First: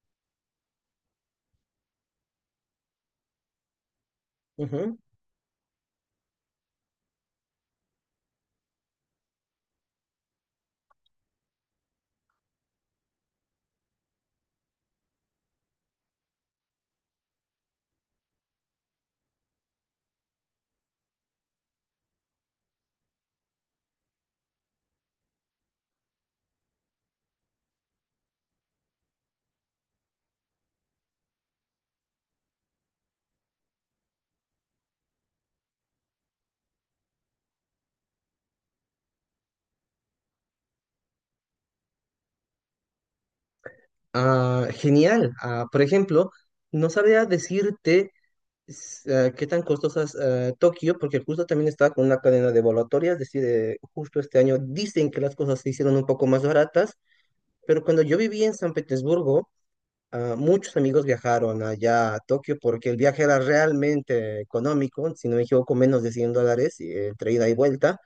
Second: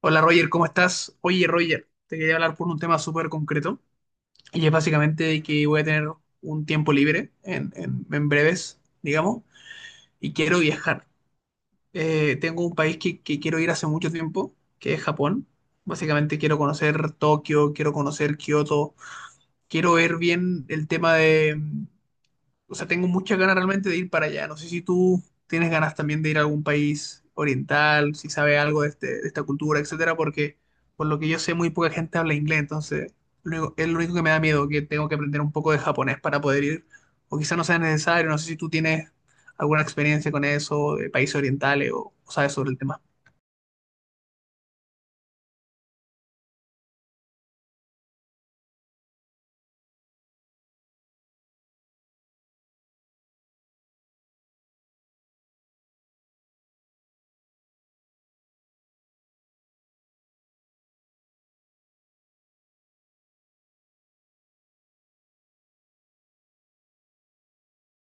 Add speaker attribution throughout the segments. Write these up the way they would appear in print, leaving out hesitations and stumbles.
Speaker 1: Hola Roger, ¿cómo estás? Oye Roger, te quería hablar por un tema súper concreto y es
Speaker 2: Ujú.
Speaker 1: básicamente que voy a tener un tiempo libre en breves, digamos, y quiero viajar. Tengo un país que quiero ir hace mucho tiempo, que es Japón. Básicamente quiero conocer Tokio, quiero conocer Kioto, quiero ver bien el tema de, o sea, tengo muchas ganas realmente de ir para allá. No sé si tú tienes ganas también de ir a algún país oriental, si sabes algo de, de esta cultura, etcétera, porque por lo que yo sé, muy poca gente habla inglés, entonces es lo único que me da miedo, que tengo que aprender un poco de japonés para poder ir, o quizá no sea necesario. No sé si tú tienes alguna experiencia con eso, de países orientales, o sabes sobre el tema.
Speaker 2: Ah, genial. Ah, por ejemplo, no sabía decirte qué tan costosas Tokio, porque justo también estaba con una cadena de volatorias, es decir, justo este año dicen que las cosas se hicieron un poco más baratas, pero cuando yo vivía en San Petersburgo, muchos amigos viajaron allá a Tokio porque el viaje era realmente económico, si no me equivoco, menos de $100 entre ida y vuelta.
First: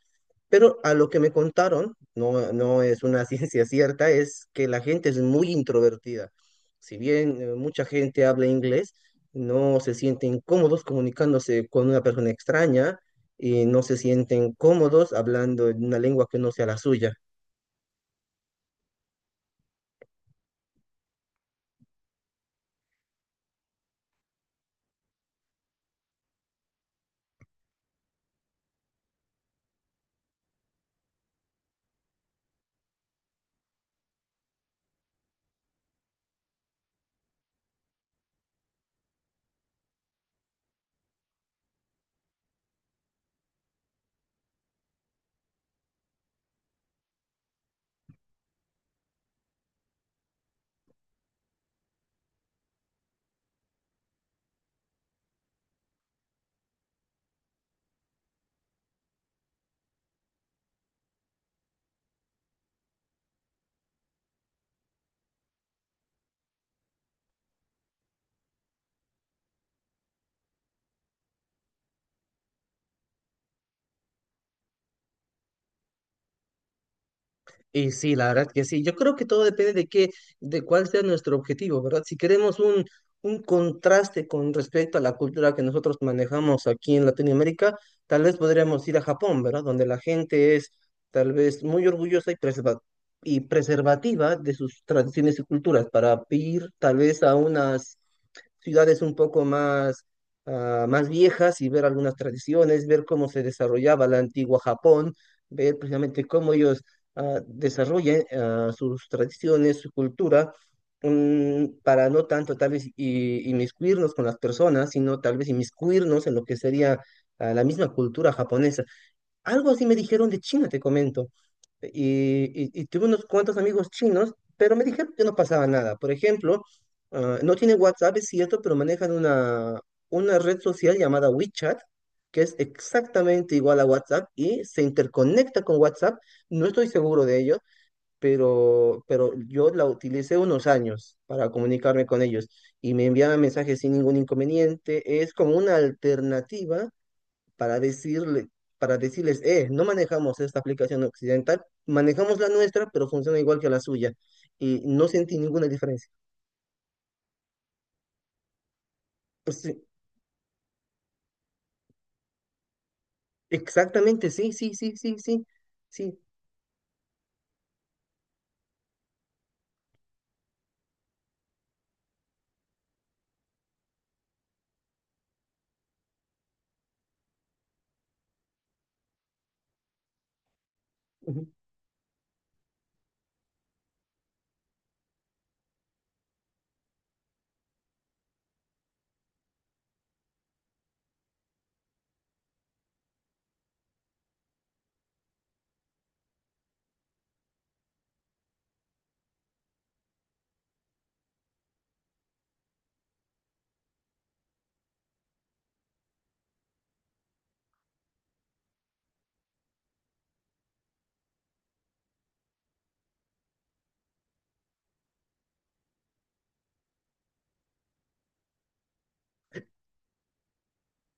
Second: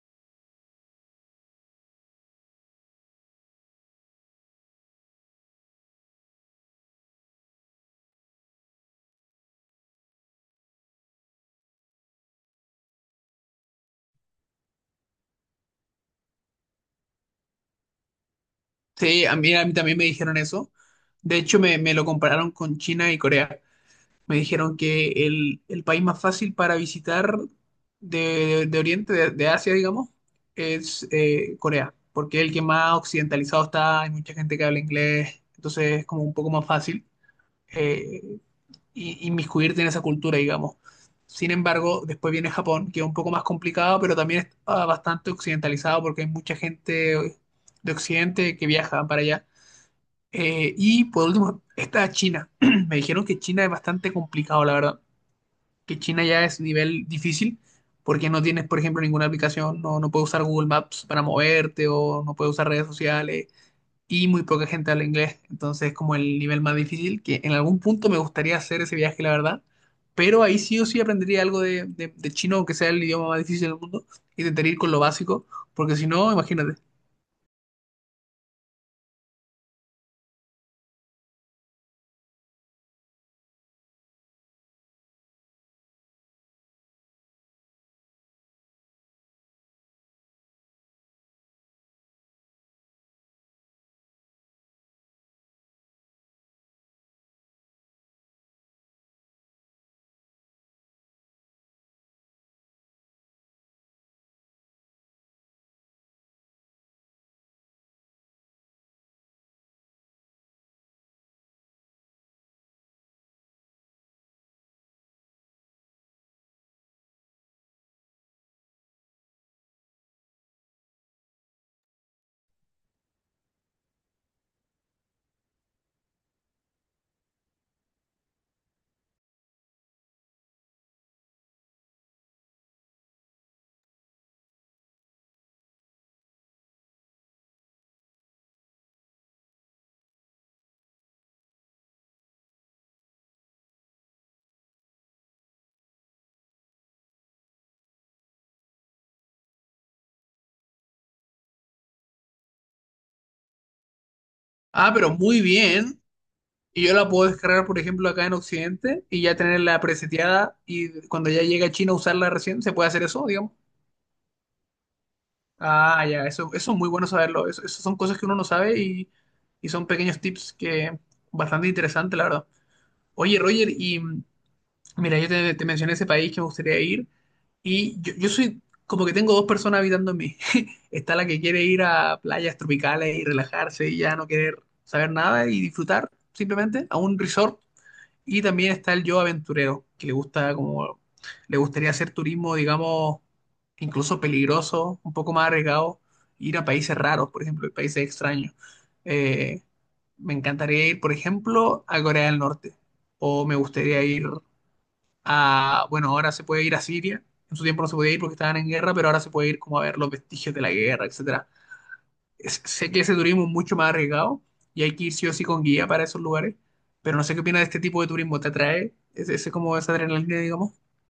Speaker 2: Pero a lo que me contaron, no, no es una ciencia cierta, es que la gente es muy introvertida. Si bien mucha gente habla inglés, no se sienten cómodos comunicándose con una persona extraña y no se sienten cómodos hablando en una lengua que no sea la suya.
Speaker 1: Sí, a mí también me dijeron eso. De hecho, me lo compararon con China y Corea. Me dijeron que el país más fácil para visitar de, de Oriente, de Asia, digamos, es Corea, porque es el que más occidentalizado está, hay mucha gente que habla inglés, entonces es como un poco más fácil eh, inmiscuirte en esa cultura, digamos. Sin embargo, después viene Japón, que es un poco más complicado, pero también está bastante occidentalizado porque hay mucha gente de Occidente que viaja para allá. Y por último está China. Me dijeron que China es bastante complicado, la verdad que China ya es nivel difícil porque no tienes, por ejemplo, ninguna aplicación, no puedes usar Google Maps para moverte o no puedes usar redes sociales y muy poca gente habla inglés. Entonces es como el nivel más difícil que en algún punto me gustaría hacer ese viaje, la verdad. Pero ahí sí o sí aprendería algo de chino, aunque sea el idioma más difícil del mundo, y tentaría ir con lo básico, porque si no, imagínate.
Speaker 2: Y sí, la verdad que sí. Yo creo que todo depende de qué, de cuál sea nuestro objetivo, ¿verdad? Si queremos un, contraste con respecto a la cultura que nosotros manejamos aquí en Latinoamérica, tal vez podríamos ir a Japón, ¿verdad? Donde la gente es tal vez muy orgullosa y, y preservativa de sus tradiciones y culturas para ir tal vez a unas ciudades un poco más, más viejas y ver algunas tradiciones, ver cómo se desarrollaba la antigua Japón, ver precisamente cómo ellos desarrollen sus tradiciones, su cultura, para no tanto tal vez inmiscuirnos con las personas, sino tal vez inmiscuirnos en lo que sería la misma cultura japonesa. Algo así me dijeron de China, te comento. Y tuve unos cuantos amigos chinos, pero me dijeron que no pasaba nada. Por ejemplo, no tienen WhatsApp, es cierto, pero manejan una red social llamada WeChat, que es exactamente igual a WhatsApp y se interconecta con WhatsApp. No estoy seguro de ello, pero yo la utilicé unos años para comunicarme con ellos y me enviaban mensajes sin ningún inconveniente. Es como una alternativa para decirle, para decirles, no manejamos esta aplicación occidental, manejamos la nuestra, pero funciona igual que la suya. Y
Speaker 1: Ah,
Speaker 2: no
Speaker 1: pero
Speaker 2: sentí
Speaker 1: muy
Speaker 2: ninguna
Speaker 1: bien.
Speaker 2: diferencia.
Speaker 1: Y yo la puedo descargar, por ejemplo, acá en Occidente y ya
Speaker 2: Pues
Speaker 1: tenerla
Speaker 2: sí,
Speaker 1: preseteada y cuando ya llegue a China usarla recién, ¿se puede hacer eso, digamos?
Speaker 2: exactamente, sí, sí, sí, sí, sí,
Speaker 1: Ah,
Speaker 2: sí.
Speaker 1: ya, eso es muy bueno saberlo. Eso son cosas que uno no sabe y son pequeños tips que bastante interesantes, la verdad. Oye, Roger, y mira, te mencioné ese país que me gustaría ir y yo soy como que tengo dos personas habitando en mí. Está la que
Speaker 2: Ujú.
Speaker 1: quiere ir a playas tropicales y relajarse y ya no querer saber nada y disfrutar simplemente a un resort y también está el yo aventurero, que le gustaría hacer turismo, digamos, incluso peligroso, un poco más arriesgado, ir a países raros, por ejemplo, y países extraños. Eh, Me encantaría ir, por ejemplo, a Corea del Norte, o me gustaría ir a, bueno, ahora se puede ir a Siria, en su tiempo no se podía ir porque estaban en guerra, pero ahora se puede ir como a ver los vestigios de la guerra, etcétera. Sé que ese turismo es mucho más arriesgado y hay que ir sí o sí con guía para esos lugares, pero no sé qué opinas de este tipo de turismo, ¿te atrae? Es como esa adrenalina, digamos?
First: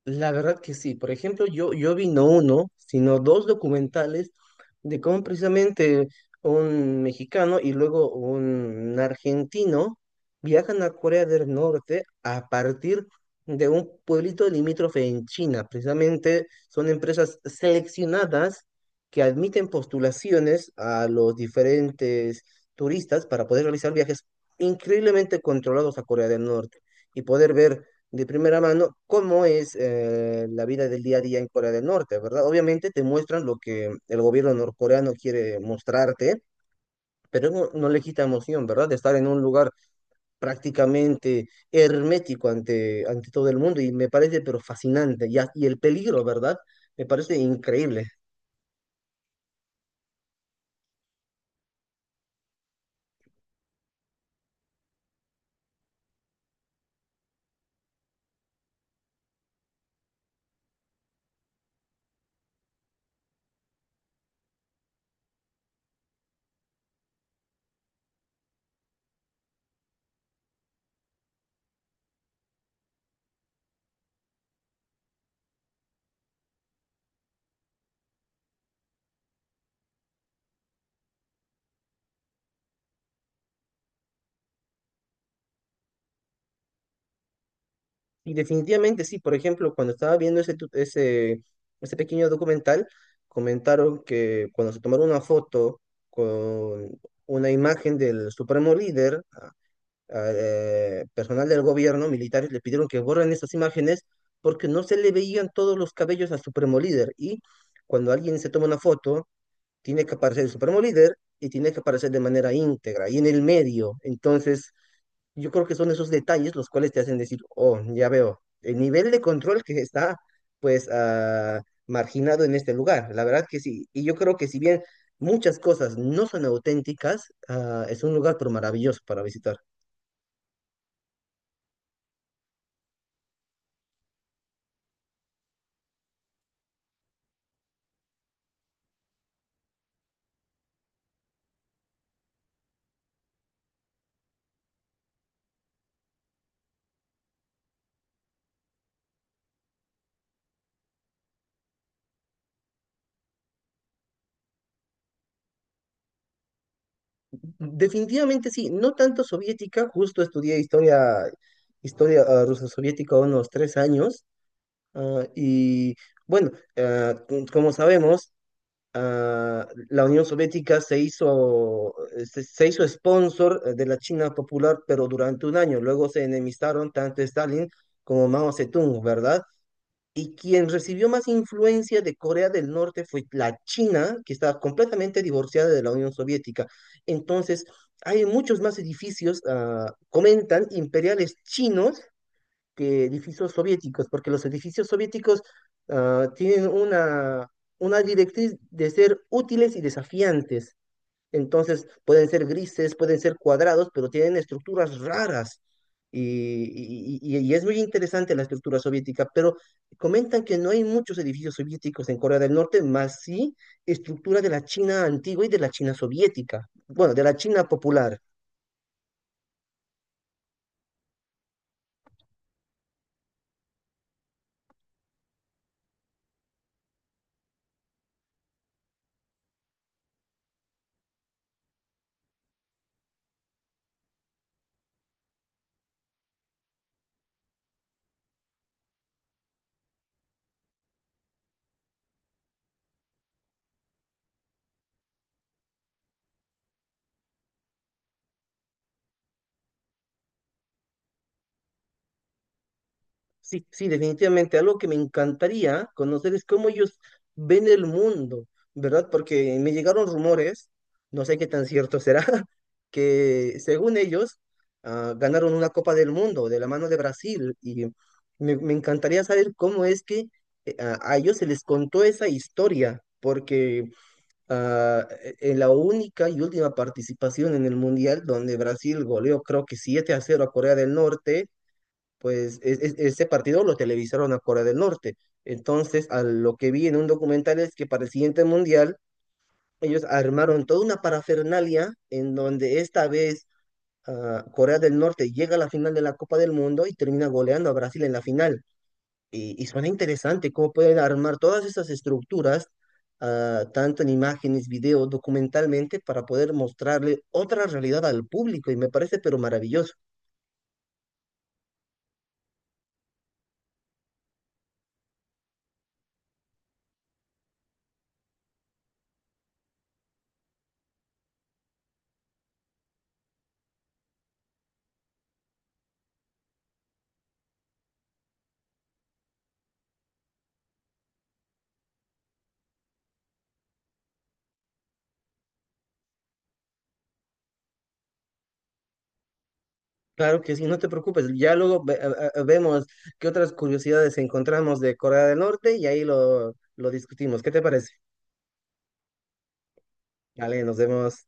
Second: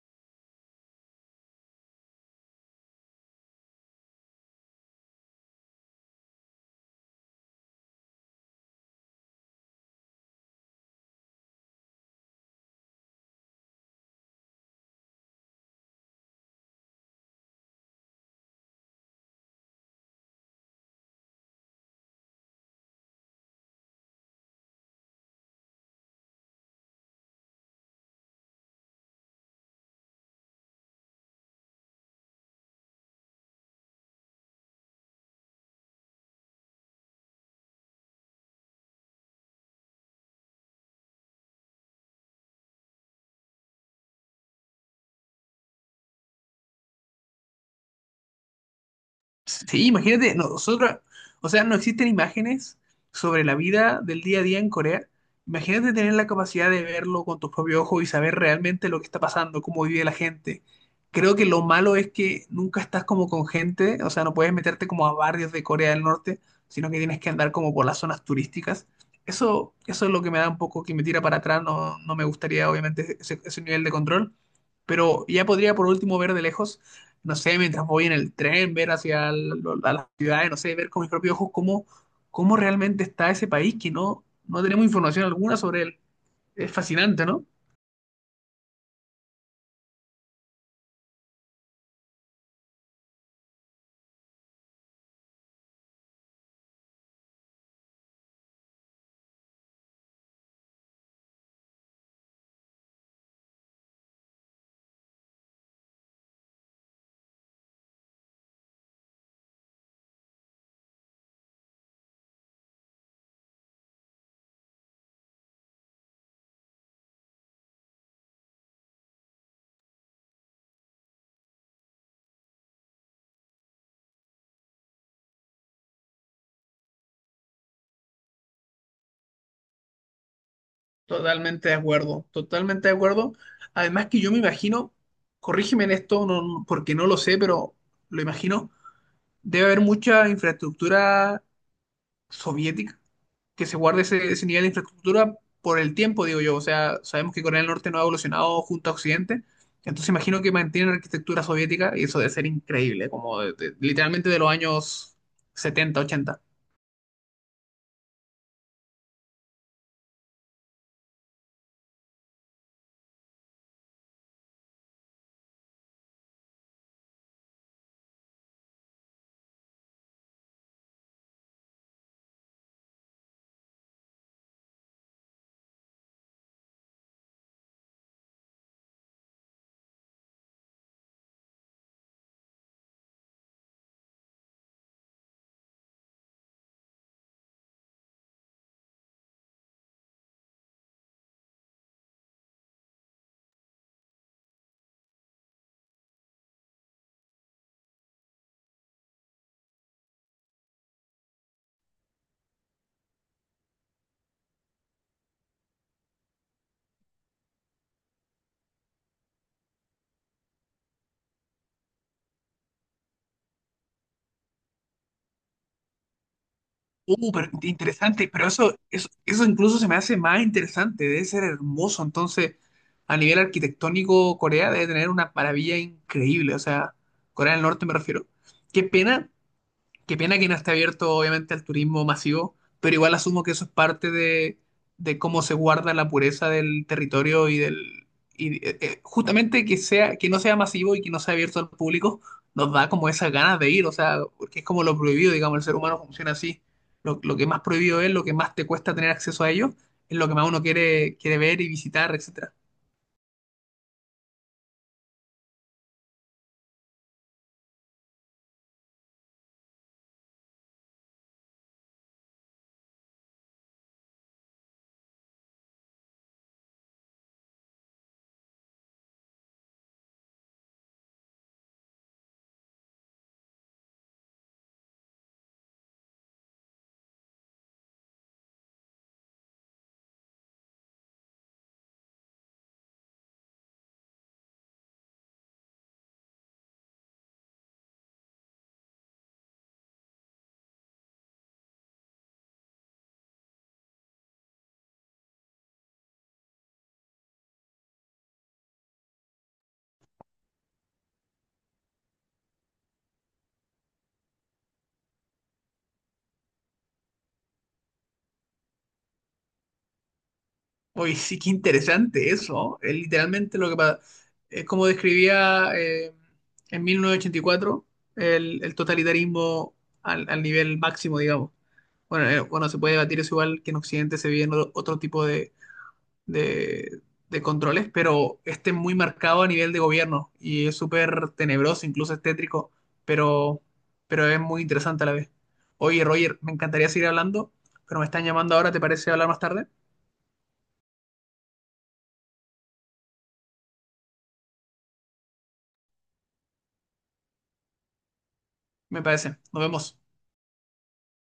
Speaker 2: La verdad que sí. Por ejemplo, yo vi no uno, sino dos documentales de cómo precisamente un mexicano y luego un argentino viajan a Corea del Norte a partir de un pueblito limítrofe en China. Precisamente son empresas seleccionadas que admiten postulaciones a los diferentes turistas para poder realizar viajes increíblemente controlados a Corea del Norte y poder ver de primera mano cómo es la vida del día a día en Corea del Norte, ¿verdad? Obviamente te muestran lo que el gobierno norcoreano quiere mostrarte, pero no, no le quita emoción, ¿verdad? De estar en un lugar prácticamente hermético ante todo el mundo y me parece pero fascinante y el peligro, ¿verdad? Me parece increíble.
Speaker 1: Sí, imagínate, o sea, no existen imágenes sobre la vida del día a día en Corea. Imagínate tener la capacidad de verlo con tus propios ojos y saber realmente lo que está pasando, cómo vive la gente. Creo que lo malo es que nunca estás como con gente, o sea, no puedes meterte como a barrios de Corea del Norte, sino que tienes que andar como por las zonas turísticas. Eso es lo que me da un poco, que me tira para atrás, no me gustaría obviamente ese ese nivel de control, pero ya podría por último ver de lejos, no sé, mientras voy en el tren, ver a las ciudades, no sé, ver con mis propios ojos cómo realmente está ese país que no tenemos información alguna sobre él. Es fascinante, ¿no?
Speaker 2: Y definitivamente sí, por ejemplo, cuando estaba viendo ese pequeño documental, comentaron que cuando se tomaron una foto con una imagen del supremo líder, personal del gobierno, militares, le pidieron que borren esas imágenes porque no se le veían todos los cabellos al supremo líder. Y cuando alguien se toma una foto, tiene que aparecer el supremo líder y tiene que aparecer de manera íntegra y en el medio. Entonces, yo creo que son esos detalles los cuales te hacen decir, oh, ya veo, el nivel de control que está, pues, marginado en este lugar. La verdad que sí. Y yo creo que si bien muchas cosas no son auténticas, es un lugar pero maravilloso para visitar.
Speaker 1: Totalmente de acuerdo, totalmente de acuerdo. Además que yo me imagino, corrígeme en esto, porque no lo sé, pero lo imagino, debe haber mucha infraestructura soviética que se guarde ese nivel de infraestructura por el tiempo, digo yo. O sea, sabemos que Corea del Norte no ha evolucionado junto a Occidente, entonces imagino que mantienen la arquitectura soviética y eso debe ser increíble, como literalmente de los años setenta ochenta.
Speaker 2: Definitivamente sí, no tanto soviética, justo estudié historia, historia rusa soviética unos 3 años. Y bueno, como sabemos, la Unión Soviética se hizo, se hizo sponsor de la China Popular, pero durante un año. Luego se enemistaron tanto Stalin como Mao Zedong, ¿verdad? Y quien recibió más influencia de Corea del Norte fue la China, que estaba completamente divorciada de la Unión Soviética. Entonces, hay muchos más edificios, comentan, imperiales chinos que edificios soviéticos, porque los edificios soviéticos tienen una directriz de ser útiles y desafiantes. Entonces, pueden ser grises, pueden ser cuadrados, pero tienen estructuras raras. Y, y es muy interesante la estructura soviética, pero comentan que no hay muchos edificios soviéticos en Corea del Norte, más sí estructura de la China antigua y de la China soviética, bueno, de la
Speaker 1: Pero
Speaker 2: China popular.
Speaker 1: interesante, pero eso incluso se me hace más interesante, debe ser hermoso. Entonces, a nivel arquitectónico, Corea debe tener una maravilla increíble, o sea, Corea del Norte me refiero. Qué pena. Qué pena que no esté abierto, obviamente, al turismo masivo, pero igual asumo que eso es parte de cómo se guarda la pureza del territorio y del. Y, justamente que sea, que no sea masivo y que no sea abierto al público, nos da como esas ganas de ir, o sea, porque es como lo prohibido, digamos, el ser humano funciona así. Lo que más prohibido es, lo que más te cuesta tener acceso a ello, es lo que más uno quiere, quiere ver y visitar, etc.
Speaker 2: Sí, sí, definitivamente. Algo que me encantaría conocer es cómo ellos ven el mundo, ¿verdad? Porque me llegaron rumores, no sé qué tan cierto será, que según ellos ganaron una Copa del Mundo de la mano de Brasil. Y me encantaría saber cómo es que a ellos se les contó esa historia, porque en la única y última participación en el Mundial donde Brasil goleó creo que 7-0 a Corea del Norte pues ese partido lo televisaron a Corea del Norte. Entonces, a lo que vi en un documental es que para el siguiente mundial, ellos armaron toda una parafernalia en donde esta vez Corea del Norte llega a la final de la Copa del Mundo y termina goleando a Brasil en la final. Y suena interesante cómo pueden armar todas esas estructuras, tanto en imágenes, video, documentalmente, para poder mostrarle otra realidad al público. Y me parece pero maravilloso.
Speaker 1: Uy, sí, qué interesante eso. Es literalmente lo que pa- Es como describía en 1984 el totalitarismo al nivel máximo, digamos. Bueno, se puede debatir eso igual que en Occidente se viven otro, otro tipo de, de- de controles, pero este es muy marcado a nivel de gobierno y es súper tenebroso, incluso es tétrico, pero, pero es muy interesante a la vez. Oye, Roger, me encantaría seguir hablando, pero me están llamando ahora, ¿te parece hablar más tarde?
Speaker 2: Claro que sí, no te preocupes. Ya luego vemos qué otras curiosidades encontramos de Corea del Norte y ahí lo discutimos. ¿Qué te parece?
Speaker 1: Me parece. Nos vemos.
Speaker 2: Vale, nos vemos.